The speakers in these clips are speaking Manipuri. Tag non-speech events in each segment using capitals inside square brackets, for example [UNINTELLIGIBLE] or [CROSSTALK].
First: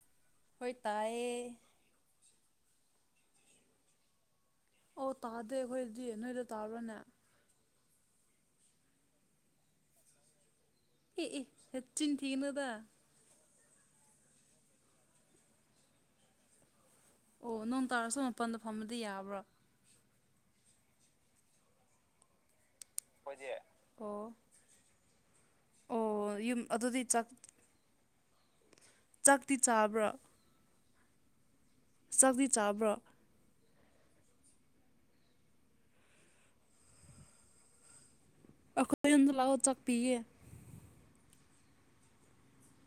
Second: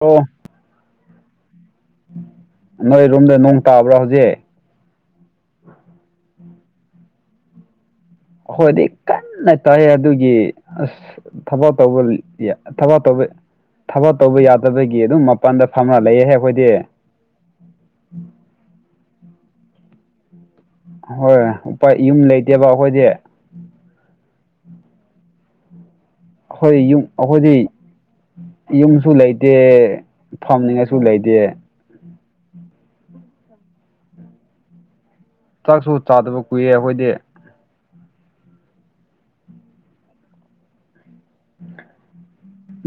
ꯑꯣ ꯍꯣꯏ ꯇꯥꯏꯑꯌꯦ ꯅꯣꯏ ꯔꯨꯝꯗ ꯅꯣꯡ ꯇꯥꯕ꯭ꯔꯥ ꯍꯧꯖꯤꯛ ꯑꯣꯧ ꯇꯥꯗꯦ ꯑꯩꯈꯣꯏꯗꯤ ꯅꯣꯏꯗ ꯇꯥꯕ꯭ꯔꯅꯦ ꯍꯣꯏꯗꯤ ꯀꯟꯅ ꯇꯧ ꯑꯗꯨꯒꯤ ꯑꯁ ꯑꯦ ꯑꯦ ꯊꯕꯛ ꯇꯧꯕ ꯅꯆꯤꯟ ꯊꯤꯒꯅꯨꯗ ꯊꯕꯛ ꯇꯧꯕ ꯊꯕꯛ ꯇꯧꯕ ꯌꯥꯗꯕꯒꯤ ꯑꯗꯨꯝ ꯃꯄꯥꯟꯗ ꯐꯝꯅ ꯂꯩꯌꯦꯍꯦ ꯑꯩꯈꯣꯏꯗꯤ ꯑꯣ ꯅꯣꯡ ꯇꯥꯔꯁꯨ ꯃꯥꯄꯜꯗ ꯐꯝꯕꯗꯤ ꯌꯥꯕ꯭ꯔꯣ ꯍꯣꯏꯣꯏ ꯎꯄꯥ ꯌꯨꯝ ꯂꯩꯇꯦꯕ ꯑꯩꯈꯣꯏꯁꯦ ꯑꯣ ꯑꯣ ꯑꯩꯈꯣꯏ ꯑꯗꯨꯗꯤ ꯌꯨꯝ ꯆꯥꯛ ꯑꯩꯈꯣꯏꯗꯤ ꯌꯨꯝꯁꯨ ꯂꯩꯇꯦ ꯆꯥꯛꯇꯤ ꯆꯥꯕ꯭ꯔꯣ ꯐꯝꯅꯤꯡꯉꯥꯏꯁꯨ ꯂꯩꯇꯦ ꯆꯥꯛꯤ ꯆꯥꯕ꯭ꯔꯣ ꯆꯥꯛꯁꯨ ꯆꯥꯗꯕ ꯀꯨꯏ ꯑꯩꯈꯣꯏꯗꯤ ꯑꯩꯈꯣꯏ ꯑꯗ ꯂꯥꯛꯑꯣ ꯆꯥꯛꯄꯤꯌꯦ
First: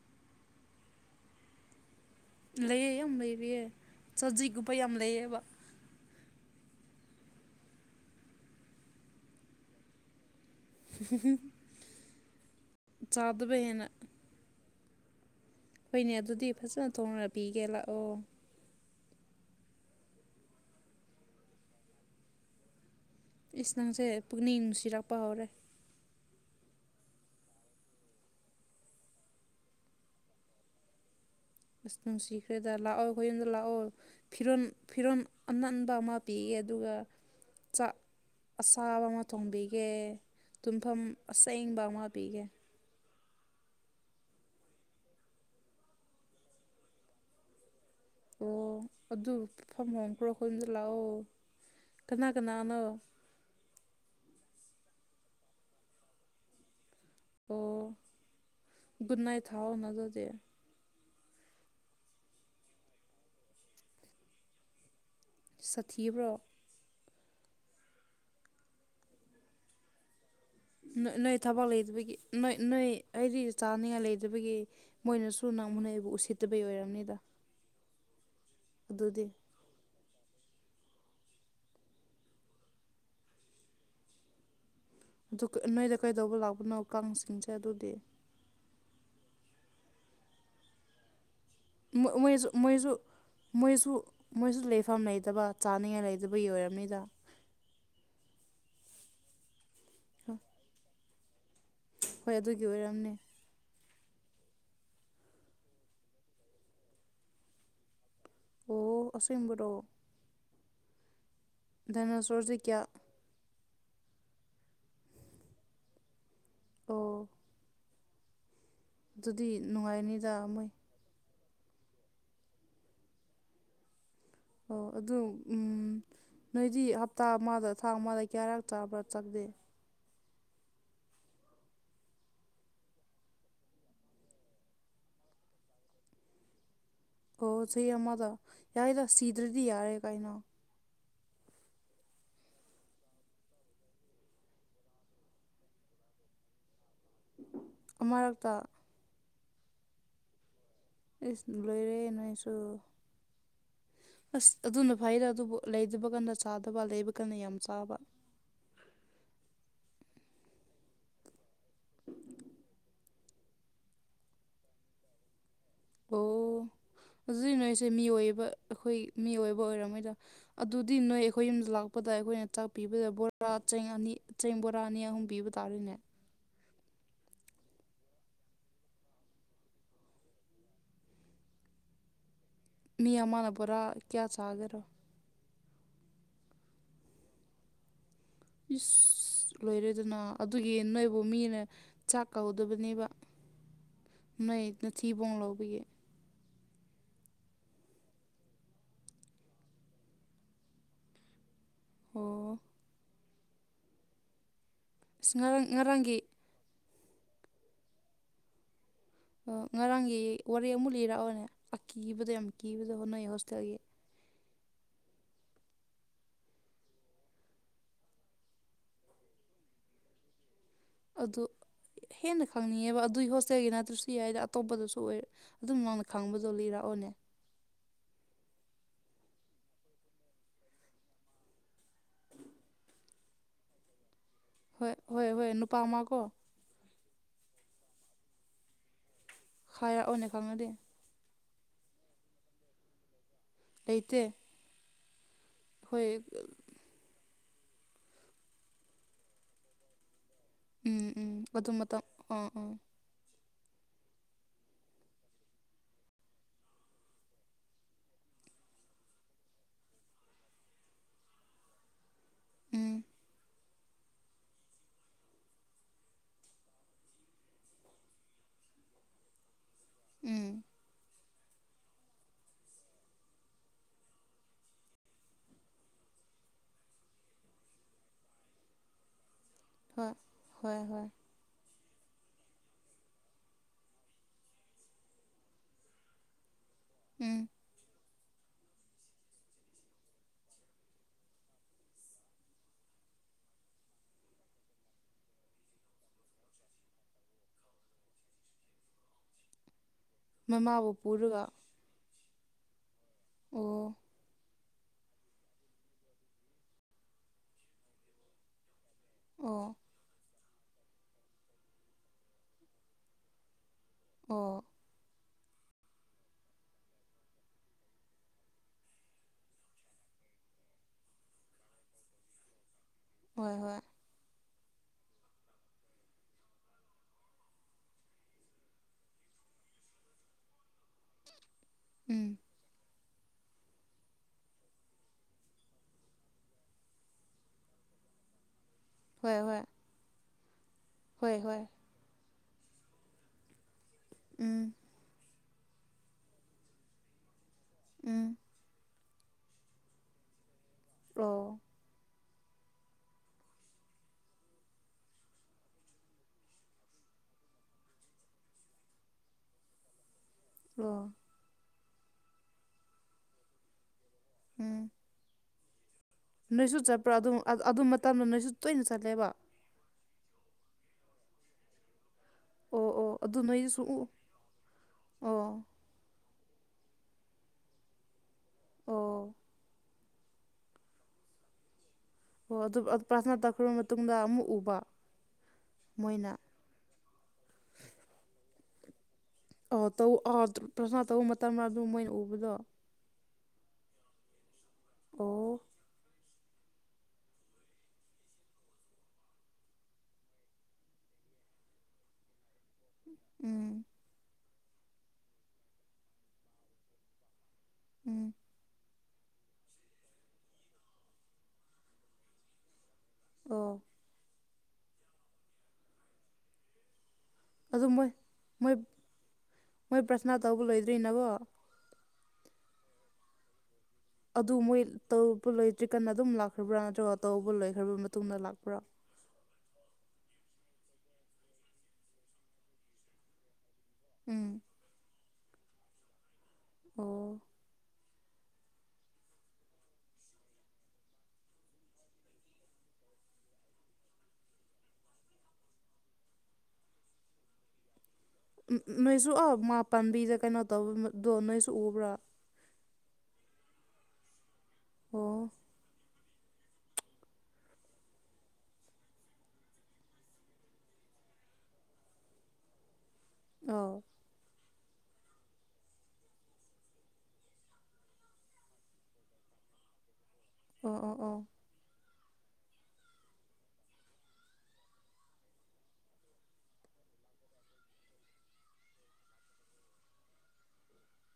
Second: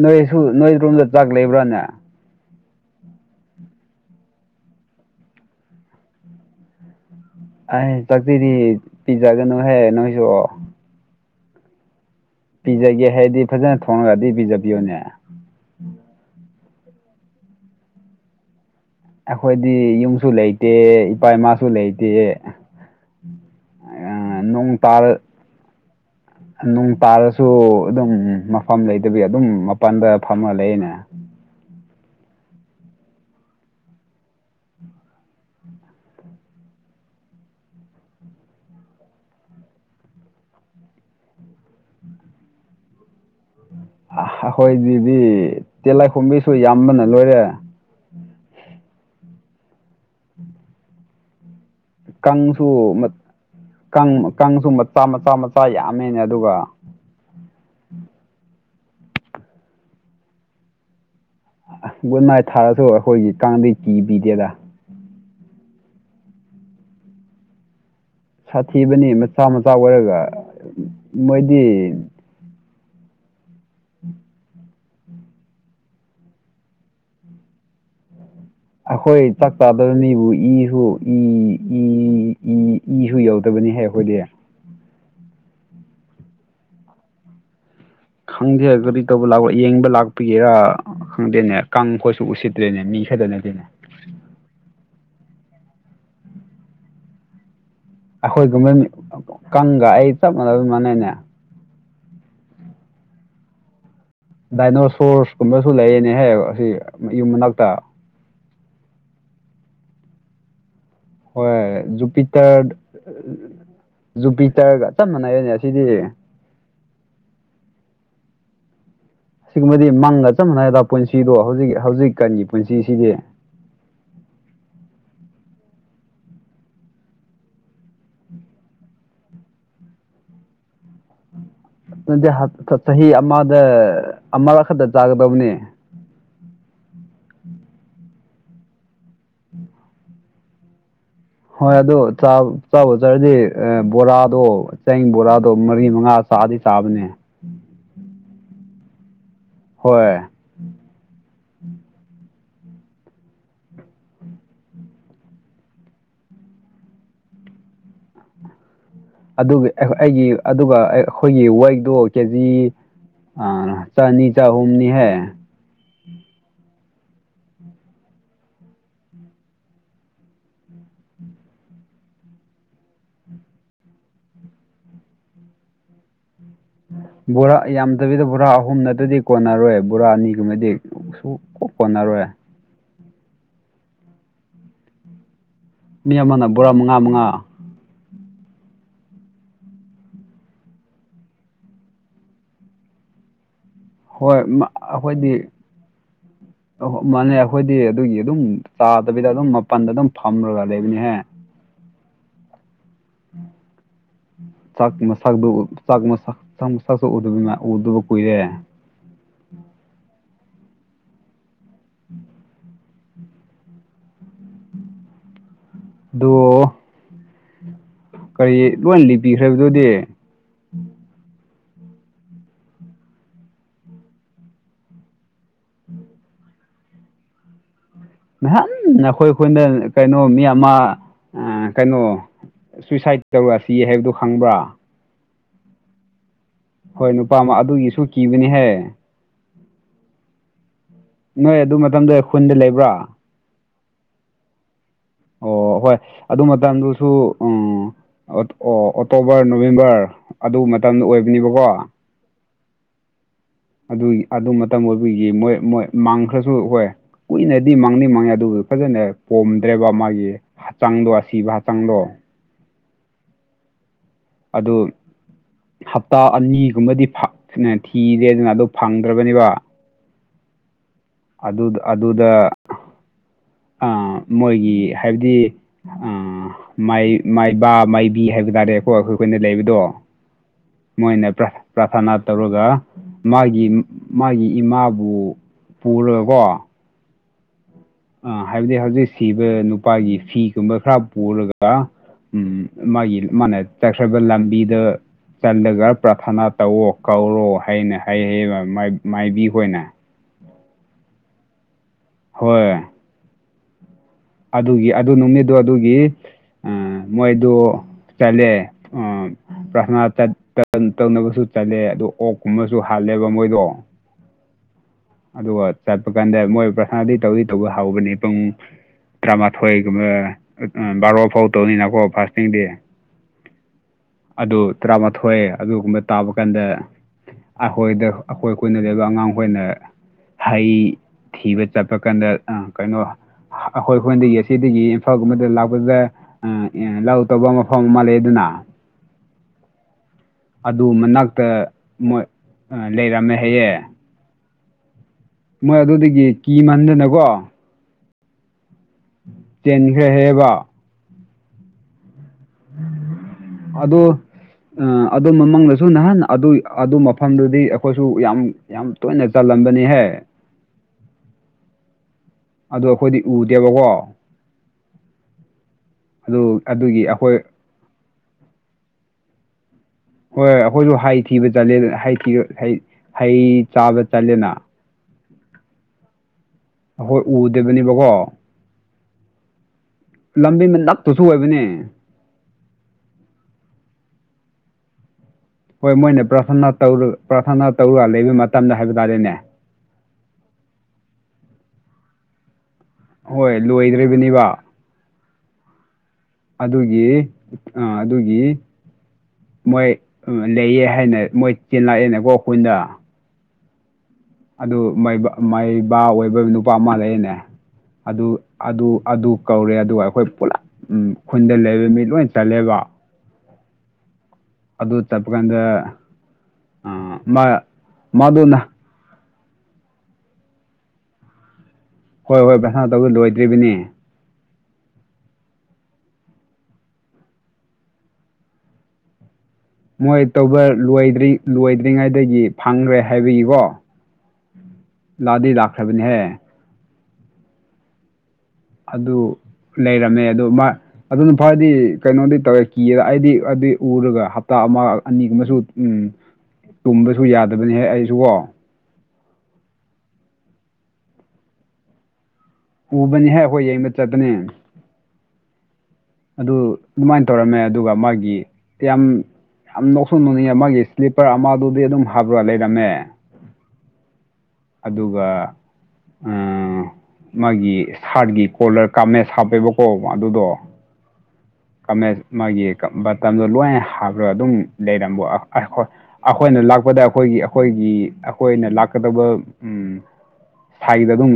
ꯅꯣꯏꯁꯨ ꯅꯣꯏꯔꯣꯝꯗ ꯆꯥꯛ ꯂꯩꯕ꯭ꯔꯥꯅꯦ ꯂꯩꯑ ꯌꯥꯝ ꯂꯩꯔꯤꯑꯦ ꯆꯖꯤꯛꯒꯨꯞꯄ ꯌꯥꯝ ꯂꯩꯑꯦꯕ ꯑꯩ ꯆꯥꯛꯆꯤꯗꯤ ꯄꯤꯖꯒꯅꯨꯍꯦ ꯅꯣꯏꯁꯨ [INAUDIBLE] ꯄꯤꯖꯒꯦ ꯍꯥꯏꯗꯤ ꯆꯥꯗꯕ ꯐꯖꯅ ꯍꯦꯟꯅ ꯊꯣꯡꯉꯒꯗꯤ ꯄꯤꯖꯕꯤꯌꯣꯅꯦ ꯍꯣꯏꯅꯦ ꯑꯗꯨꯗꯤ ꯐꯖꯅ ꯊꯣꯡꯅꯅ ꯄꯤꯒꯦ ꯂꯥꯛꯑꯣ ꯑꯩꯈꯣꯏꯗꯤ ꯌꯨꯝꯁꯨ ꯂꯩꯇꯦ ꯏꯄꯥ ꯏꯃꯥꯁꯨ ꯂꯩꯇꯦ ꯏꯁꯇꯁꯦ ꯄꯨꯛꯅꯤꯡ ꯅꯨꯡꯁꯤꯔꯛꯄ ꯍꯧꯔꯦ ꯅꯨꯡ ꯇꯥꯔꯁꯨ ꯑꯗꯨꯝ ꯃꯐꯝ ꯂꯩꯇꯕꯤ ꯑꯗꯨꯝ ꯃꯄꯥꯟꯗ ꯐꯝꯃ ꯂꯩꯅꯦ ꯑꯁ ꯅꯨꯡꯁꯤꯈ꯭ꯔꯦꯗ ꯂꯥꯛꯑꯣ ꯑꯩꯈꯣꯏ ꯌꯨꯝꯗ ꯂꯥꯛꯑꯣ ꯐꯤꯔꯣ ꯐꯤꯔꯣꯜ ꯑꯅꯟꯕ ꯑꯃ ꯄꯤꯌꯦ ꯑꯗꯨꯒ ꯆꯥꯛ ꯑꯁꯥꯕ ꯑꯃ ꯊꯣꯡꯕꯤꯒꯦ ꯇꯨꯝꯐꯝ ꯑꯁꯦꯡꯕ ꯑꯃ ꯄꯤꯒꯦ ꯑꯩꯈꯣꯏ ꯑꯗꯨꯗꯤ ꯇꯦꯂꯥꯏꯈꯨꯝꯕꯤꯁꯨ ꯌꯥꯝꯕꯅ ꯂꯣꯏꯔꯦ ꯑꯣ ꯑꯗꯨ ꯐꯝꯐꯝꯈ꯭ꯔꯣ ꯑꯩꯣꯏꯝꯗ ꯂꯥꯛꯑꯣ ꯀꯅꯥ ꯀꯅꯥꯅꯣ ꯀꯥꯡꯁꯨ ꯀꯥꯡ ꯀꯥꯡꯁꯨ ꯃꯆꯥ ꯃꯆꯥ ꯃꯆꯥ ꯌꯥꯝꯃꯦꯅꯦ ꯑꯗꯨꯒ ꯑꯣ ꯒꯨꯗ ꯅꯥꯏꯠ ꯊꯥꯎꯑꯣꯅꯖꯗꯤꯦ ꯒꯨꯗ ꯅꯥꯏꯠ ꯊꯥꯔꯁꯨ ꯑꯩꯈꯣꯏꯒꯤ ꯀꯥꯡꯗꯩ ꯀꯤꯕꯤꯗꯦꯗ ꯁꯥꯊꯤꯕ꯭ꯔꯣ ꯁꯥꯊꯤꯕꯅꯤ ꯃꯆꯥ ꯃꯆꯥ ꯑꯣꯏꯔꯒ ꯅ ꯅꯣꯏ ꯊꯕꯛ ꯃꯣꯏꯗꯤ ꯂꯩꯕꯒꯤ ꯅꯣꯏ ꯅꯣꯏ ꯑꯩꯗꯤ ꯆꯥꯅꯤꯡꯉꯥꯏ ꯂꯩꯗꯕꯒꯤ ꯃꯣꯏꯅꯁꯨ ꯅꯪꯉꯨꯅ ꯑꯩꯕꯨ ꯎꯁꯤꯠꯇꯕꯩ ꯑꯣꯏꯔꯕꯝꯅꯤꯗ ꯑꯩꯈꯣꯏ ꯆꯥꯛ ꯆꯥꯗꯕ ꯃꯤꯕꯨ ꯏꯁꯨ ꯏ ꯏ ꯏ ꯏꯁꯨ ꯌꯧꯗꯕꯅꯤ ꯍꯥꯏ ꯑꯩꯈꯣꯏꯗꯤ ꯑꯗꯨ ꯅꯣꯏꯗ ꯀꯩꯗꯧꯕ ꯂꯥꯛꯄꯅꯣ ꯀꯥꯡꯁꯤꯡꯁꯦ ꯑꯗꯨꯗꯤ ꯈꯪꯗꯦ ꯀꯔꯤ ꯇꯧꯕ ꯂꯥꯛꯄ ꯌꯦꯡꯕ ꯂꯥꯛꯄꯤꯒꯦꯔꯥ ꯈꯪꯗꯦꯅꯦ ꯀꯥꯡꯪ ꯈꯣꯠꯁꯨ ꯎꯁꯤꯠꯇ꯭ꯔꯦꯅꯦ ꯃꯤ ꯈꯛꯇ ꯅꯠꯇꯅꯦ ꯀꯁꯨꯕꯨ ꯃꯣꯏꯁꯨ ꯂꯩꯐꯝ ꯂꯩꯇꯕ ꯆꯥꯅꯤꯡꯉꯥꯏ ꯂꯩꯇꯕ ꯌ ꯑꯣꯏꯔꯕꯅꯤꯗ ꯑꯩꯈꯣꯏꯒꯨꯝꯕ ꯀꯪꯒ ꯑꯩ ꯆꯞ ꯃꯥꯟꯅꯕꯤ ꯃꯥꯟꯅꯩꯅꯦ ꯍꯣꯏ ꯑꯗꯨꯒꯤ ꯑꯣꯏꯔꯝꯅꯦ ꯗꯥꯏꯅꯣꯁꯣꯔꯁ ꯀꯨꯝꯕꯁꯨ ꯂꯩꯌꯦꯅꯦꯍꯦꯛ ꯑꯁꯤ ꯌꯨꯝ ꯃꯅꯥꯛꯇ ꯑꯣ ꯑꯁꯣꯏꯝꯕꯗꯣ ꯍꯣꯏ ꯗꯥꯏꯅꯣꯁꯣꯔꯁꯦ ꯖꯨꯄꯤꯇꯔ ꯀꯌꯥ ꯖꯨꯄꯤꯇꯔꯒ ꯆꯞ ꯃꯥꯟꯅꯩꯔꯅꯦ ꯑꯁꯤꯗꯤ ꯑꯣ ꯑꯗꯨꯗꯤ ꯑꯁꯤꯒꯨꯝꯕꯗꯤ ꯃꯪꯒ ꯅꯨꯡꯉꯥꯏꯅꯤꯗ ꯆꯞ ꯃꯣꯏ ꯃꯥꯟꯅꯩꯗ ꯄꯨꯟꯁꯤꯗꯣ ꯍꯧꯖꯤꯛ ꯍꯧꯖꯤꯛ ꯀꯟꯒꯤ ꯄꯨꯟꯁꯤꯁꯤꯗꯤ ꯑꯣ ꯑꯗꯨ ꯎ ꯅꯣꯏꯗꯤ ꯍꯞꯇꯥ ꯑꯃꯗ ꯊꯥ ꯑꯃꯗ ꯀꯌꯥꯔꯛ ꯆꯥꯕ꯭ꯔꯥ ꯆꯪꯗꯦ ꯅꯗꯤ ꯆꯍꯤ ꯑꯃꯗ ꯑꯃ ꯈꯛꯇ ꯆꯥꯒꯗꯕꯅꯦ ꯑꯣ ꯁꯤ ꯑꯃꯗ ꯌꯥꯏꯗ ꯁꯤꯗ꯭ꯔꯗꯤ ꯌꯥꯔꯦ ꯀꯥꯏꯅꯣ ꯍꯣꯏ ꯑꯗꯣ ꯆꯥꯕ ꯆꯥꯔꯗꯤ ꯕꯣꯔꯥꯗꯣ ꯆꯦꯡ ꯕꯣꯔꯥꯗꯣ ꯃꯔꯤ ꯃꯉꯥ ꯁꯥꯗꯤ ꯁꯥꯕꯅꯦ ꯑꯃꯛꯇ ꯍꯣꯏ ꯏꯁ ꯂꯣꯏꯔꯦ ꯅꯥꯏꯁꯨ ꯑꯁ ꯑꯗꯨꯅ ꯐꯩꯔꯦ ꯑꯗꯨꯕꯨ ꯂꯩꯗꯕ ꯀꯟꯅ ꯆꯥꯗꯕ ꯂꯩꯕ ꯀꯟꯅ ꯌꯥꯝ ꯆꯥꯕ ꯑꯩꯒꯤ ꯑꯗꯨꯒ ꯑꯩꯈꯣꯏꯒꯤ ꯋꯦꯛꯇꯣ ꯀꯦꯖꯤ ꯑ ꯆꯅꯤ ꯆꯆꯥ ꯎꯅꯤ ꯍ ꯑꯣ ꯍꯧꯖꯤꯛ ꯅꯣꯏꯁꯦ ꯃꯤꯑꯣꯏꯕ ꯑꯩꯈꯣꯏ ꯃꯤꯑꯣꯏꯕ ꯑꯣꯏꯔꯝꯃꯣꯏꯗ ꯑꯗꯨꯗꯤ ꯅꯣꯏ ꯑꯩꯈꯣꯏ ꯌꯨꯝꯗ ꯂꯥꯛꯄꯗ ꯑꯩꯈꯣꯏꯅ ꯆꯥꯛ ꯄꯤꯕꯗ ꯕꯣꯔꯥ ꯆꯦꯡ ꯑꯅꯤ ꯆꯦꯡ ꯕꯣꯔꯥ ꯑꯅꯤ ꯑꯍꯨꯝ ꯄꯤꯕ ꯇꯥꯔꯣꯏꯅꯦ ꯕꯣꯔꯥ ꯌꯥꯝꯗꯕꯤꯗ ꯕꯣꯔꯥ ꯑꯍꯨꯝ ꯅꯠꯇ꯭ꯔꯗꯤ ꯀꯣꯟꯅꯔꯣꯏ ꯕꯣꯔꯥ ꯑꯅꯤꯒꯨꯝꯕꯗꯤ ꯁ ꯀꯣꯛ ꯀꯣꯟꯅꯔꯣꯏꯦ ꯃꯤ ꯑꯃꯅ ꯄꯨꯔꯥ ꯀꯌꯥ ꯆꯥꯒ꯭ꯔꯣ ꯃꯤ ꯑꯃꯅ ꯕꯣꯔꯥ ꯃꯉꯥ ꯃꯉꯥ ꯏꯁ ꯂꯣꯏꯔꯦꯗꯅ ꯑꯗꯨꯒꯤ ꯅꯣꯏꯕꯨ ꯃꯤꯅ ꯆꯥꯛ ꯀꯧꯍꯧꯗꯕꯅꯦꯕ ꯍꯣꯏ ꯅꯣꯏ ꯅꯊꯤꯕꯣꯡ ꯂꯥꯎꯧꯕꯦ ꯑ ꯃꯥꯅꯦ ꯑꯩꯈꯣꯏꯗꯤ ꯑꯗꯨꯒꯤ ꯑꯗꯨꯝ ꯆꯥꯗꯕꯤꯗ ꯑꯗꯨꯝ ꯃꯄꯜꯗ ꯑꯗꯨꯝ ꯐꯝꯔꯒ ꯂꯩꯕꯅꯤꯍꯦ ꯍꯥꯥ ꯆꯥꯛꯃꯁꯥ ꯑꯁ ꯉꯔꯥꯡ ꯉꯔꯥꯡꯒꯤ ꯆꯥꯛꯃꯁꯥ ꯁ ꯎ ꯎꯗꯕ ꯀꯣꯏꯔꯦ ꯉꯔꯥꯡꯒꯤ ꯋꯥꯔꯤ ꯑꯃꯨꯛ ꯂꯤꯔꯛꯑꯣꯅꯦ ꯑꯀꯤꯕꯗ ꯌꯥꯝ ꯀꯤꯕꯗ ꯍꯣꯠꯅꯩ ꯍꯣꯁꯇꯦꯜꯒꯤ ꯑꯗꯣ ꯀꯔꯤ ꯂꯣꯏ ꯂꯤꯄꯤꯈ꯭ꯔꯕꯗꯨꯗꯤ ꯑꯗꯨ ꯍꯦꯟꯅ ꯈꯪꯅꯤꯡꯉꯦꯕ ꯑꯗꯨꯏ ꯍꯣꯁꯇꯦꯜꯒꯤ ꯅꯠꯇ꯭ꯔꯁꯨ ꯌꯥꯏꯗ ꯑꯇꯣꯞꯄꯗꯁꯨ ꯑꯣꯏ ꯑꯗꯨꯝ ꯉꯅ ꯈꯪꯕꯗꯣ ꯂꯤꯔꯛꯑꯣꯅꯦ ꯃꯍꯥꯟ ꯑꯩꯈꯣꯏ ꯑꯩꯈꯣꯏꯅ ꯀꯩꯅꯣ ꯃꯤ ꯑꯃ ꯀꯩꯅꯣ ꯁꯨꯏꯁꯥꯏꯠ ꯇꯧꯔꯛꯑꯁꯤ ꯍꯥꯏꯕꯗꯨꯣ ꯈꯪꯕ꯭ꯔꯥ ꯍꯣꯏ ꯍꯣꯏ ꯍꯣꯏ ꯅꯨꯄꯥ ꯑꯃꯀꯣ ꯍꯣꯏ ꯅꯨꯄꯥ ꯑꯗꯨꯒꯤꯁꯨ ꯀꯤꯕꯅꯤꯍꯦ ꯍꯌꯥ ꯑꯣꯅꯦꯀꯉꯗꯤꯦ ꯅꯣꯏ ꯑꯗꯨ ꯃꯇꯝꯗꯨ ꯈꯨꯟꯗ ꯂꯩꯕ꯭ꯔꯥ ꯑꯇ ꯑꯣ ꯍꯣꯏ ꯑꯗꯨ ꯃꯇꯝꯗꯨꯁꯨ ꯑꯣ ꯑꯣ ꯑꯣꯛꯇꯣꯕꯔ ꯅꯣꯕꯦꯝꯕꯔ ꯑꯗꯨ ꯃꯇꯝꯗ ꯎꯝ ꯎꯝ ꯑꯣꯏꯕꯅꯦꯕꯀꯣ ꯑꯗꯨ ꯃꯇꯝ ꯑꯥ ꯑꯥ ꯑꯗꯨꯒꯤ ꯑꯗꯨ ꯃꯇꯝ ꯑꯣꯏꯕꯒꯤ ꯃꯣꯏ ꯃꯣꯏ ꯃꯥꯡꯈ꯭ꯔꯁꯨ ꯍꯣꯏ ꯀꯨꯏꯅꯗꯤ ꯃꯥꯡꯅꯤ ꯃꯪꯉ ꯑꯗꯨꯕꯨ ꯐꯖꯅ ꯄꯣꯝꯗ꯭ꯔꯦꯕ ꯃꯥꯒꯤ ꯍꯛꯆꯥꯡꯗꯣ ꯑꯁꯤꯕ ꯍꯛꯆꯥꯡꯗꯣ ꯎꯝ ꯑꯗꯨ ꯍꯞꯇꯥ ꯑꯅꯤꯒꯨꯝꯕꯗꯤ ꯊꯤꯔꯦꯗꯅ ꯑꯗꯨ ꯐꯪꯗ꯭ꯔꯕꯅꯦꯕ ꯎꯝ ꯑꯗꯨꯗ ꯑꯗꯨ ꯑꯗꯨꯗ ꯃꯣꯏꯒꯤ ꯍꯥꯏꯕꯗꯤ ꯑꯥ ꯃꯥꯏ ꯃꯥꯏꯕ ꯃꯥꯏꯕꯤ ꯍꯥꯏꯕ ꯇꯥꯔꯦꯀꯣ ꯑꯩꯈꯣꯏꯈꯣꯏꯅ ꯂꯩꯕꯗ ꯑꯗꯣ ꯍꯣꯏ ꯍꯣꯏ ꯍꯣꯏ ꯃꯣꯏꯅ ꯄ꯭ꯔꯥ ꯄ꯭ꯔꯥꯊꯅꯥ ꯇꯧꯔꯒ ꯃꯥꯒꯤ ꯃꯥꯒꯤ ꯏꯃꯥꯕꯨ ꯄꯨꯔꯒꯀꯣ ꯎꯝ ꯑ ꯍꯥꯏꯕꯗꯤ ꯍꯧꯖꯤꯛ ꯁꯤꯕ ꯅꯨꯄꯥꯒꯤ ꯐꯤꯒꯨꯝꯕ ꯈꯔ ꯄꯨꯔꯒ ꯎꯝ ꯃꯥꯒꯤ ꯃꯥꯅ ꯆꯠꯈ꯭ꯔꯕ ꯂꯝꯕꯤꯗ ꯆꯜꯂꯒ ꯄ꯭ꯔꯊꯅꯥ ꯇꯧꯋꯣ ꯀꯧꯔꯣ ꯍꯩꯅ ꯍꯩꯩ ꯃꯥꯏꯕꯤꯈꯣꯏꯅ ꯃꯃꯥꯕꯨ ꯄꯨꯔꯒ ꯍꯣꯏ ꯑꯣ ꯑꯗꯨꯒꯤ ꯑꯗꯨ ꯅꯨꯃꯤꯠꯇꯣ ꯑꯗꯨꯒꯤ ꯃꯣꯏꯗꯨ ꯆꯠꯂꯦ ꯑ ꯑꯣ ꯄꯁꯅ ꯇꯧꯅꯕꯁꯨ ꯆꯠꯂꯦ ꯑꯗꯨ ꯑꯣꯛꯀꯨꯝꯕꯁꯨ ꯍꯥꯜꯂꯦꯕ ꯃꯣꯏꯗꯣ ꯑꯣ ꯑꯗꯨꯒ ꯆꯠꯄ ꯀꯥꯟꯗ ꯃꯣꯏ ꯄ꯭ꯔꯁꯅꯥꯗꯤ ꯇꯧꯗꯤ ꯇꯧꯕ ꯍꯥꯎꯕꯅꯦ ꯄꯨꯡ ꯇꯔꯥꯃꯥꯊꯣꯏꯒꯨꯝꯕ ꯕꯥꯔꯣ ꯐꯥꯎ ꯇꯧꯅꯤꯅꯀꯣ ꯐꯥꯁꯇꯤꯡꯗꯤ ꯍꯣꯏ ꯍꯣꯏ ꯑꯗꯨ ꯇꯔꯥꯃꯥꯊꯣꯏ ꯑꯗꯨꯒꯨꯝꯕ ꯇꯥꯕ ꯀꯥꯟꯗ ꯑꯩꯈꯣꯏꯗ ꯑꯩꯈꯣꯏ ꯀꯣꯏꯅ ꯂꯩꯕ ꯑꯉꯥꯡꯈꯣꯏꯏꯅ ꯍꯩ ꯊꯤꯕ ꯆꯠꯄ ꯀꯥꯟꯗ ꯎꯝ ꯀꯩꯅꯣ ꯑꯩꯈꯣꯏ ꯍꯣꯏꯅꯗꯒꯤ ꯑꯁꯤꯗꯒꯤ ꯏꯝꯐꯥꯜꯒꯨꯝꯕꯗ ꯂꯥꯛꯄꯁꯦ ꯎ ꯂꯧ ꯇꯧꯕ ꯃꯐꯝ ꯑꯃ ꯂꯩ ꯑꯗꯨꯅ ꯍꯣꯏ ꯍꯣꯏ ꯑꯗꯨ ꯍꯣꯏ ꯃꯅꯥꯛꯇ ꯍꯣꯏ ꯃꯣꯏ ꯂꯩꯔꯝꯃꯦ ꯍꯌꯦꯦ ꯎꯝ ꯃꯣꯏ ꯑꯗꯨꯗꯒꯤ ꯀꯤ ꯃꯟꯗꯅꯀꯣ ꯎꯝ ꯆꯦꯟꯈ꯭ꯔꯍꯦꯕ ꯄꯣ [INAUDIBLE] ꯑꯗ ꯎ ꯑꯗꯨ ꯃꯃꯥꯡꯗꯁꯨ ꯅꯍꯥꯟ ꯑꯗꯨ ꯑꯗꯨ ꯃꯐꯝꯗꯨꯗꯤ ꯑꯩꯈꯣꯏꯁꯨ ꯌꯥꯝ ꯌꯥꯝ ꯇꯣꯏꯅ ꯆꯜꯂꯝꯕꯅꯤꯍꯦ ꯑꯣ ꯑꯗꯨꯗ ꯑꯩꯈꯣꯏꯗꯤ ꯎꯗꯦꯕꯀꯣ ꯎꯝ ꯑꯗꯨ ꯅꯣꯏꯁꯨ ꯑꯗꯨꯒꯤ ꯆꯠꯄ꯭ꯔꯣ ꯑꯗꯨꯝ ꯑꯩꯈꯣꯏ ꯑꯗꯨ ꯃꯇꯝꯗ ꯅꯣꯏꯁꯨ ꯇꯣꯏꯅ ꯆꯠꯂꯦꯕ ꯍꯣꯏ ꯍꯣꯏ ꯑꯩꯈꯣꯏꯁꯨ ꯍꯩ ꯊꯤꯕꯂꯦ ꯑꯣ ꯑꯣ ꯑꯗꯨ ꯍꯩ ꯅꯣꯏꯁꯨ ꯆꯥꯕ ꯆꯠꯂꯦꯅ ꯑꯣ ꯑꯩꯈꯣꯏ ꯎꯗꯕꯅꯦꯕꯀꯣ ꯑꯣ ꯂꯝꯕꯤ ꯑꯃ ꯅꯞꯇꯁꯨ ꯑꯣꯏꯕꯅꯦ ꯑꯣ ꯑꯗꯨ ꯄ꯭ꯔꯔꯊꯅ ꯇꯛꯈ꯭ꯔꯕ ꯃꯇꯨꯡꯗ ꯑꯃꯨꯛ ꯎꯕ ꯍꯣꯏ ꯃꯣꯏꯅ ꯄ꯭ꯔꯊ ꯇꯧꯔ ꯄ꯭ꯔꯥꯊꯅꯥ ꯇꯧꯔꯒ ꯂꯩꯕ ꯃꯇꯝꯗ ꯍꯥꯏꯕ ꯇꯥꯔꯦꯅꯦ ꯑꯧ ꯇꯧ ꯑ ꯄ꯭ꯔꯁꯅꯥ ꯇꯧꯕ ꯃꯇꯝꯗ ꯑꯗꯨꯝ ꯃꯣꯏꯅ ꯎꯕꯗꯣ ꯍꯍꯣꯏ ꯂꯣꯏꯗ꯭ꯔꯤꯕꯅꯤꯕ ꯑꯣ ꯑꯗꯨꯒꯤ ꯑ ꯑꯗꯨꯒꯤ ꯃꯣꯏ ꯂꯩꯑ ꯍꯥꯏꯅ ꯃꯣꯏ ꯆꯦꯜꯂꯛꯑꯦꯅꯀꯣ ꯑꯩꯈꯨꯟꯗ ꯎꯝ ꯑꯗꯨ ꯃꯥꯏꯕ ꯑꯣꯏꯕ ꯅꯨꯄꯥ ꯑꯃ ꯂꯩꯅꯦ ꯑꯗꯨ ꯎꯝ ꯑꯗꯨ ꯑꯗꯨ ꯀꯧꯔꯦ ꯑꯗꯨꯒ ꯑꯩꯈꯣꯏ ꯄꯨꯂꯞ ꯈꯨꯟꯗ ꯂꯩꯕ ꯃꯤ ꯂꯣꯏ ꯇꯜꯂꯦꯕ ꯑꯣ ꯑꯗꯨ ꯇꯞꯄ ꯀꯥꯟꯗ ꯑꯥ ꯃꯥ ꯑꯗꯨ ꯃꯣꯏ ꯃꯥꯗꯨꯅ ꯃꯣꯏ ꯃꯣꯏ ꯄ꯭ꯔꯁꯅꯥ ꯇꯧꯕ ꯂꯣꯏꯗ꯭ꯔꯤꯅꯦꯕꯣ ꯍꯣꯏ ꯍꯣꯏ ꯕꯩꯁꯥꯅ ꯇꯧꯗ ꯂꯣꯏꯗ꯭ꯔꯤꯕꯅꯤ ꯑꯗꯨ ꯃꯣꯏ ꯇꯧꯕ ꯂꯣꯏ ꯇ꯭ꯔꯤꯛꯀꯟ ꯑꯗꯨꯝ ꯂꯥꯛꯈ꯭ꯔꯕ꯭ꯔꯥ ꯅꯠꯇ꯭ꯔꯒ ꯇꯧꯕ ꯂꯣꯏꯈ꯭ꯔꯕ ꯃꯇꯨꯡꯗ ꯂꯥꯛꯄ꯭ꯔꯥ ꯃꯣꯏ ꯇꯧꯕ ꯂ ꯂꯣꯏꯗ꯭ꯔꯤꯉꯩꯗꯒꯤ ꯐꯪꯈ꯭ꯔꯦ ꯍꯥꯏꯕꯒꯤꯀꯣ ꯎꯝ ꯂꯥꯛꯑꯗꯤ ꯂꯥꯛꯈ꯭ꯔꯕꯅꯤꯍꯦ ꯑ‌ꯣ ꯑꯗꯨ ꯂꯩꯔꯝꯃꯦ ꯑꯗꯨ ꯃꯥ ꯑꯗꯨꯅ ꯐꯔꯗꯤ ꯀꯩꯅꯣꯗꯤ ꯇꯧꯔꯦ ꯀꯤꯌꯦ ꯑꯩꯗꯤ ꯑꯗꯨꯏ ꯎꯔꯒ ꯍꯞꯇꯥ ꯑꯃ ꯑꯅꯤꯒꯨꯝꯕꯁꯨ ꯎꯝ ꯇꯨꯝꯕꯁꯨ ꯌꯥꯗꯕꯅꯤꯍ ꯑꯩꯁꯨ ꯀꯣ ꯎ ꯅꯣꯏꯁꯨ ꯑꯧ ꯃꯥ ꯄꯥꯟꯕꯤꯗ ꯀꯩꯅꯣ ꯇꯧꯕꯗꯣ ꯅꯣꯏꯁꯨ ꯎꯕ꯭ꯔꯥ ꯎꯕꯅꯤꯍ ꯑꯩꯈꯣꯏ ꯌꯦꯡꯕ ꯆꯠꯄꯅ‍ꯦ ꯑꯣ ꯑꯗꯨ ꯑꯗꯨꯃꯥꯏꯅ ꯇꯧꯔꯝꯃꯦ ꯑꯗꯨꯒ ꯃꯥꯒꯤ ꯌꯥꯝ ꯌꯥꯝ ꯅꯣꯛꯁꯨꯣꯟ ꯅꯣꯡꯅꯤꯡꯉꯦ ꯃꯥꯒꯤ ꯏꯁ꯭ꯂꯤꯞꯄꯔ ꯑꯃꯗꯨꯗꯤ ꯑꯗꯨꯝ ꯍꯥꯞꯕ꯭ꯔꯥ ꯂꯩꯔꯝꯃꯦ ꯑꯥꯎ ꯑꯗꯨꯒ ꯃꯥꯒꯤ ꯁꯥꯔꯠꯀꯤ ꯀꯣꯂꯔ ꯀꯥꯞꯃꯦ ꯍꯥꯞꯄꯦꯕꯀꯣ ꯑꯗꯨꯗꯣ ꯑꯣ ꯑꯣ ꯑꯣ ꯃꯥꯒꯤ ꯕꯇꯟꯗꯣ ꯂꯣꯏꯅ ꯍꯥꯞꯄꯒ ꯑꯗꯨꯝ ꯂꯩꯔꯝꯕꯣ ꯍꯣꯏ ꯑꯩꯈꯣꯏꯅ ꯂꯥꯛꯄꯗ ꯑꯩꯈꯣꯏꯒꯤ ꯑꯩꯈꯣꯏꯒꯤ ꯑꯩꯈꯣꯏꯅ ꯂꯥꯛꯀꯗꯕ ꯎꯝ ꯁ꯭ꯋꯥꯒꯤꯗ ꯑꯗꯨꯝ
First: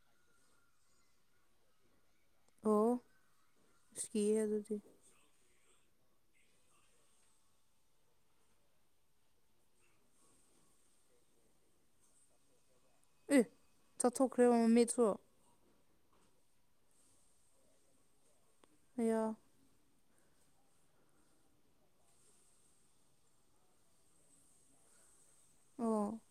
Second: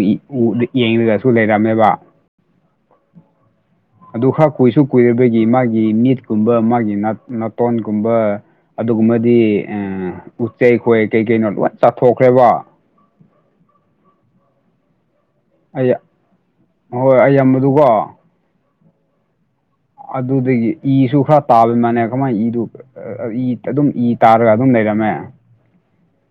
ꯌꯦꯡꯉꯒꯁꯨ ꯂꯩꯔꯝꯃꯦꯕ ꯑꯣ ꯑꯁ ꯑꯗ ꯀꯤꯌꯦ ꯈꯔ ꯑꯗꯨꯗꯤ ꯀꯣꯏꯁꯨ ꯒꯤ ꯃꯥꯒꯤ ꯃꯤꯠꯀꯨꯝꯕ ꯃꯥꯒꯤ ꯅꯥꯇꯣꯟꯒꯨꯝꯕ ꯑꯗꯨꯒꯨꯝꯕꯗꯤ ꯎꯆꯆꯩ ꯈꯣꯏ ꯀꯩ ꯀꯩꯅꯣ ꯂꯣꯏ ꯆꯥꯊꯣꯛꯈ꯭ꯔꯦꯕ ꯑꯦ ꯆꯠꯊꯣꯛꯈ꯭ꯔꯦꯕ ꯃꯃꯤꯠꯁꯨ ꯑꯩ ꯌꯥ ꯍꯍꯣꯏ ꯑꯩꯌꯥꯝꯕꯗꯨꯀꯣ ꯍꯌ [UNINTELLIGIBLE] ꯑꯗꯨꯗꯒꯤ ꯏꯁꯨ ꯈꯔ ꯇꯥꯕ ꯃꯥꯟꯅꯦ ꯀꯃꯥꯏꯅ ꯏꯗꯨꯕꯥ ꯏ ꯑꯗꯨꯝ ꯏ ꯇꯥꯔꯒ ꯑꯗꯨꯝ ꯂꯩꯔꯝꯃꯦ ꯑꯣ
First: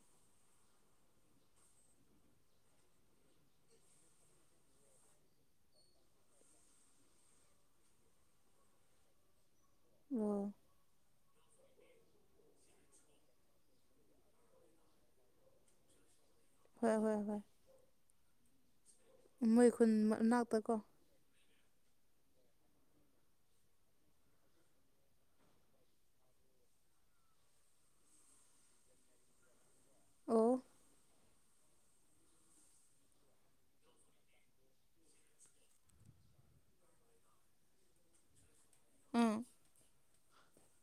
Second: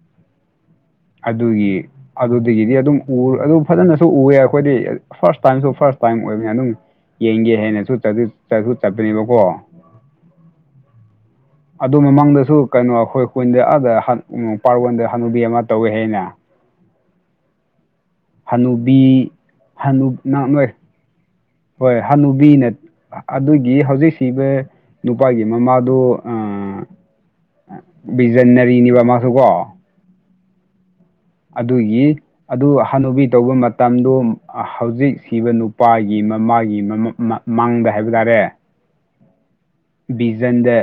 ꯑꯗꯨꯒꯤ ꯑꯗꯨꯗꯒꯤꯗꯤ ꯑꯗꯨꯝ ꯎ ꯑꯗꯨ ꯐꯖꯅꯁꯨ ꯎꯑꯦ ꯑꯩꯈꯣꯏꯗꯤ ꯐꯥꯔꯁ ꯇꯥꯏꯝꯁꯨ ꯐꯥꯔꯁ ꯇꯥꯏꯝ ꯑꯣꯏꯕꯅꯤ ꯑꯗꯨꯝ ꯌꯦꯡꯒꯦ ꯍꯥꯏꯅꯁꯨ ꯆꯠꯁꯨ ꯆꯠꯄꯅꯦꯕꯀꯣ ꯑꯣ ꯑꯗꯨ ꯃꯃꯥꯡꯗꯁꯨ ꯀꯩꯅꯣ ꯑꯩꯈꯣꯏ ꯀꯨꯟꯗ ꯑꯗ ꯄꯥꯔꯠ ꯋꯥꯟꯗ ꯍꯅꯨꯗꯤ ꯑꯃ ꯇꯧꯋꯦ ꯍꯥꯏꯅ ꯍꯣꯏ ꯍꯣꯏ ꯍꯣꯏ ꯍꯅꯨꯕꯤ ꯃꯣꯏ ꯈꯨꯟ ꯃꯅꯥꯛꯇ ꯅꯣꯏ ꯀꯣ ꯍꯣꯏ ꯍꯅꯨꯕꯤ ꯅ ꯑꯗꯨꯒꯤ ꯍꯧꯖꯤꯛꯁꯤꯕ ꯅꯨꯄꯥꯒꯤ ꯃꯃꯥꯗꯨ ꯑ ꯕꯤꯖꯟꯅꯔꯤꯅꯤꯕ ꯃꯥꯁꯨ ꯀꯣ ꯑꯣ ꯑꯗꯨꯒꯤ ꯑꯗꯨ ꯍꯥꯟꯅꯨꯕꯤ ꯇꯧꯕ ꯃꯇꯝꯗ ꯍꯧꯖꯤꯛ ꯁꯤꯕ ꯅꯨꯄꯥꯒꯤ ꯃꯃꯥꯒꯤ ꯃ ꯃꯥ ꯃꯥꯡꯗ ꯍꯥꯏꯕ ꯇꯥꯔꯦ ꯎꯝ ꯕꯤꯖꯟꯗ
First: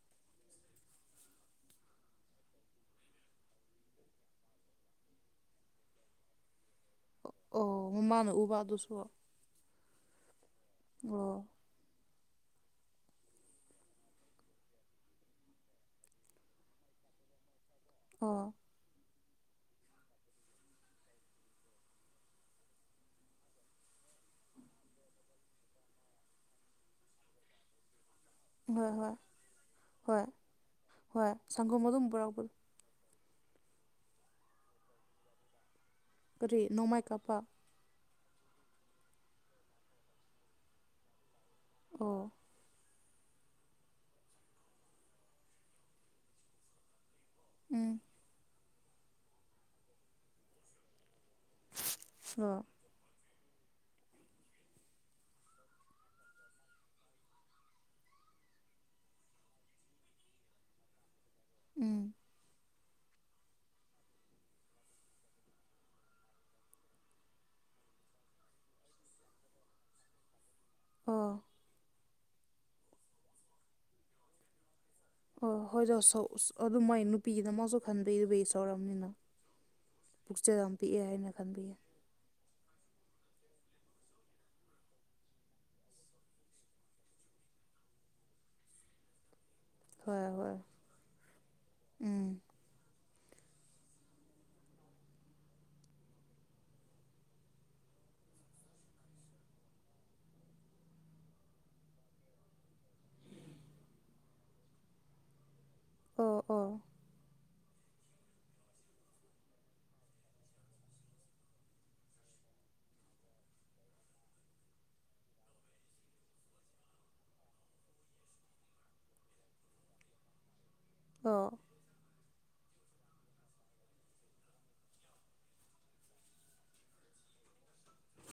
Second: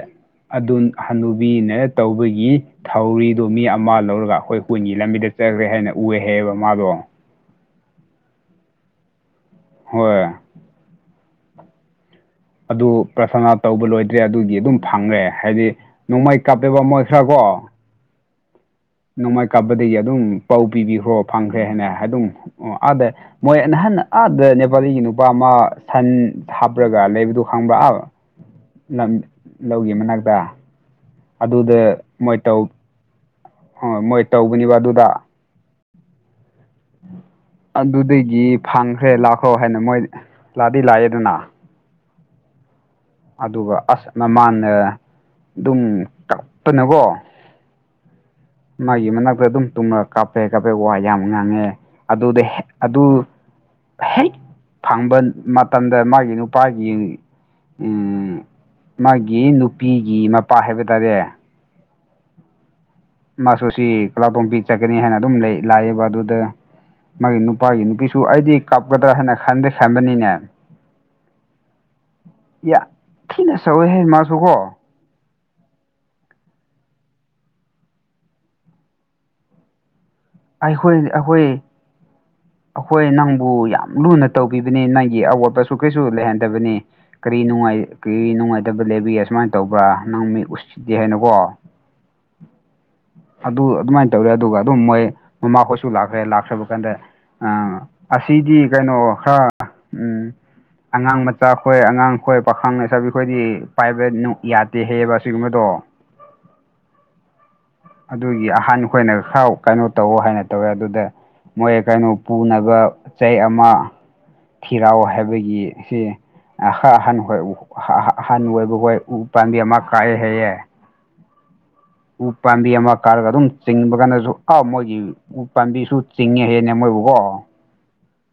ꯑꯗꯨ ꯍꯅꯨꯕꯤꯅ ꯇꯧꯕꯒꯤ ꯊꯧꯔꯤꯗꯨ ꯃꯤ ꯑꯃ ꯂꯧꯔꯒ ꯑꯩꯈꯣꯏ ꯍꯣꯏꯟꯒꯤ ꯂꯝꯕꯤꯗ ꯆꯈ꯭ꯔꯦ ꯍꯥꯏꯅ ꯎꯑ ꯍꯥꯏꯌꯦꯕ ꯃꯥꯗꯣ ꯑꯣ ꯃꯃꯥꯅ ꯎꯕ ꯑꯗꯨꯁꯨ ꯍꯣꯏ ꯑꯣ ꯑꯗꯨ ꯄ꯭ꯔꯊꯅꯥ ꯇꯧꯕ ꯂꯣꯏꯗ꯭ꯔꯦ ꯑꯗꯨꯒꯤ ꯑꯗꯨꯝ ꯐꯪꯈ꯭ꯔꯦ ꯍꯥꯏꯗꯤ ꯅꯣꯡꯃꯩ ꯀꯥꯞꯄ‍ꯦꯕ ꯃꯣꯏ ꯈꯔꯀꯣ ꯑꯣꯥ ꯅꯣꯡꯃꯥꯏ ꯀꯥꯞꯄꯗꯒꯤ ꯑꯗꯨꯝ ꯄꯥꯎ ꯄꯤꯕꯤꯈ꯭ꯔꯣ ꯐꯪꯈ꯭ꯔꯦ ꯍꯥꯏꯅ ꯑꯗꯨꯝ ꯑꯣ ꯑꯥꯗ ꯃꯣꯏ ꯅꯍꯥꯟ ꯑꯥꯗ ꯅꯦꯄꯥꯂꯤꯒꯤ ꯅꯨꯄꯥ ꯑꯃ ꯁꯟ ꯍꯥꯞꯄ꯭ꯔꯒ ꯂꯩꯕꯗꯨ ꯈꯪꯕ꯭ꯔꯕ ꯍꯣꯏ ꯂꯝ ꯍꯣꯏ ꯂꯧꯒꯤ ꯍꯣꯏ ꯃꯅꯥꯛꯇ ꯍꯣꯏ ꯑꯗꯨꯗ ꯁꯪꯒꯣꯝ ꯑꯗꯨꯝ ꯃꯣꯏ ꯄꯨꯔꯛꯄꯗꯣ ꯇꯧ ꯍꯣꯏ ꯃꯣꯏ ꯇꯧꯕꯅꯤꯕ ꯑꯗꯨꯗ ꯀꯔꯤ ꯅꯣꯡꯃꯥꯏ ꯀꯥꯞꯄ ꯑꯗꯨꯗꯒꯤ ꯐꯪꯈ꯭ꯔꯦ ꯂꯥꯛꯈ꯭ꯔꯣ ꯍꯥꯏꯅ ꯃꯣꯏ ꯂꯥꯛꯗꯤ ꯂꯥꯛꯑꯦꯗꯅ ꯑꯣ ꯑꯗꯨꯒ ꯑꯁ ꯃꯃꯥꯟꯅ ꯑꯗꯨꯝ ꯀꯄꯅꯀꯣ ꯎꯝ ꯃꯥꯒꯤ ꯃꯅꯥꯛꯇ ꯑꯗꯨꯝ ꯇꯨꯝꯉ ꯀꯥꯞꯄꯦ ꯀꯥꯞꯄꯦ ꯋꯥ ꯌꯥꯝ ꯉꯥꯡꯉꯦ ꯑꯗꯨꯗ ꯑꯣ ꯍ‍ꯦꯛ ꯑꯗꯨ ꯍꯦꯛ ꯐꯪꯕ ꯃꯇꯝꯗ ꯃꯥꯒꯤ ꯅꯨꯄꯥꯒꯤ ꯃꯥꯒꯤ ꯅꯨꯄꯤꯒꯤ ꯃꯄꯥ ꯍꯥꯏꯕ ꯇꯥꯔꯦ ꯎꯝ ꯃꯥꯁꯨ ꯁꯤ ꯀꯂꯥꯇꯣꯝꯕꯤ ꯆꯠꯀꯅꯤ ꯍꯥꯏꯅ ꯑꯗꯨꯝ ꯂꯥꯛꯑꯌꯦꯕ ꯑꯗꯨꯗ ꯃꯥꯒꯤ ꯅꯨꯄꯥꯒꯤ ꯅꯨꯄꯤꯁꯨ ꯑꯩꯗꯤ ꯀꯥꯞꯒꯗ꯭ꯔꯥ ꯍꯥꯏꯅ ꯈꯟꯗꯤ ꯈꯟꯕꯅꯤꯅꯦ ꯑ‍ꯣ ꯌꯥ ꯊꯤꯅ ꯁꯧꯋꯦ ꯍꯥꯏ ꯃꯥꯁꯨ ꯀꯣ ꯑꯣ ꯍꯣꯏꯗ ꯑꯗꯨ ꯃꯥꯏ ꯅꯨꯄꯤꯒꯤꯅ ꯃꯥꯁꯨ ꯈꯟꯕꯤ ꯑꯗꯨꯕ ꯁꯧꯔꯝꯅꯤꯅ ꯄꯨꯛꯆꯦꯜ ꯑꯃ ꯑꯩꯈꯣꯏ ꯄꯤꯛꯑꯦ ꯍꯥꯏꯅ ꯑꯩꯈꯣꯏ ꯈꯟꯕꯤꯌꯦ ꯑꯩꯈꯣꯏ ꯅꯪꯕꯨ ꯌꯥꯝ ꯂꯨꯅ ꯇꯧꯕꯤꯕꯅꯤ ꯅꯪꯒꯤ ꯑꯋꯥꯠꯄꯁꯨ ꯀꯩꯁꯨ ꯂꯩꯍꯟꯗꯕꯅꯤ ꯀꯔꯤꯅꯅꯨꯡꯉꯥꯏ ꯀꯔꯤꯅꯅꯨꯡꯉꯥꯏꯇꯕ ꯂꯩꯦꯕꯤ ꯑꯁꯃ ꯇꯧꯕ꯭ꯔꯥ ꯅꯪ ꯍꯣꯏ ꯃꯤ ꯍꯣꯏ ꯎꯠꯁꯤꯗꯦ ꯍꯥꯏꯅꯀꯣ ꯎꯝ ꯑꯗꯨ ꯑꯗꯨꯃꯥꯏꯅ ꯇꯧꯔꯦ ꯑꯗꯨꯒ ꯑꯗꯨꯝ ꯃꯣꯏ ꯃꯃꯥꯈꯣꯏꯁꯨ ꯂꯥꯛꯈ꯭ꯔꯦ ꯂꯥꯛꯈ꯭ꯔꯕ ꯀꯥꯟꯗ ꯑꯝ ꯑꯁꯤꯗꯤ ꯀꯩꯅꯣ ꯈꯔ ꯎꯝ ꯑꯉꯥꯡ ꯃꯆꯥ ꯈꯣꯏ ꯑꯉꯥꯡ ꯈꯣꯏ ꯄꯥꯈꯪ ꯂꯩꯁꯥꯕꯤꯈꯣꯏꯗꯤ ꯄꯥꯏꯕ ꯌꯥꯗꯦ ꯍꯩꯌꯦꯕ ꯑꯁꯤꯒꯨꯝꯕꯗꯣ ꯑꯣ ꯑꯣ ꯑꯗꯨꯒꯤ ꯑꯍꯥꯟ ꯈꯈꯣꯏꯅ ꯈꯔ ꯀꯩꯅꯣ ꯇꯧꯋ ꯍꯥꯏꯅ ꯇꯧꯋꯦ ꯑꯗꯨꯗ ꯃꯣꯏ ꯀꯩꯅꯣ ꯄꯨꯅꯕ ꯆꯩ ꯑꯃ ꯊꯤꯔꯥꯎ ꯍꯥꯏꯕꯒꯤ ꯁꯤ ꯑꯍꯟ ꯍꯍꯟ ꯑꯣꯏꯕ ꯍꯣꯏ ꯎ ꯄꯥꯝꯕꯤ ꯑꯃ ꯀꯥꯏꯑꯦ ꯍꯦꯛꯑꯦ ꯑꯥ ꯎ ꯄꯥꯝꯕꯤ ꯑꯃ ꯀꯥꯔꯒ ꯑꯗꯨꯝ ꯆꯤꯡꯕ ꯀꯥꯟꯗꯁꯨ ꯑꯥꯎ ꯃꯣꯏꯒꯤ ꯎꯄꯥꯥꯝꯕꯤꯁꯨ ꯆꯤꯡꯉꯦ ꯍꯦꯅꯦ ꯃꯣꯏꯕꯨꯀꯣ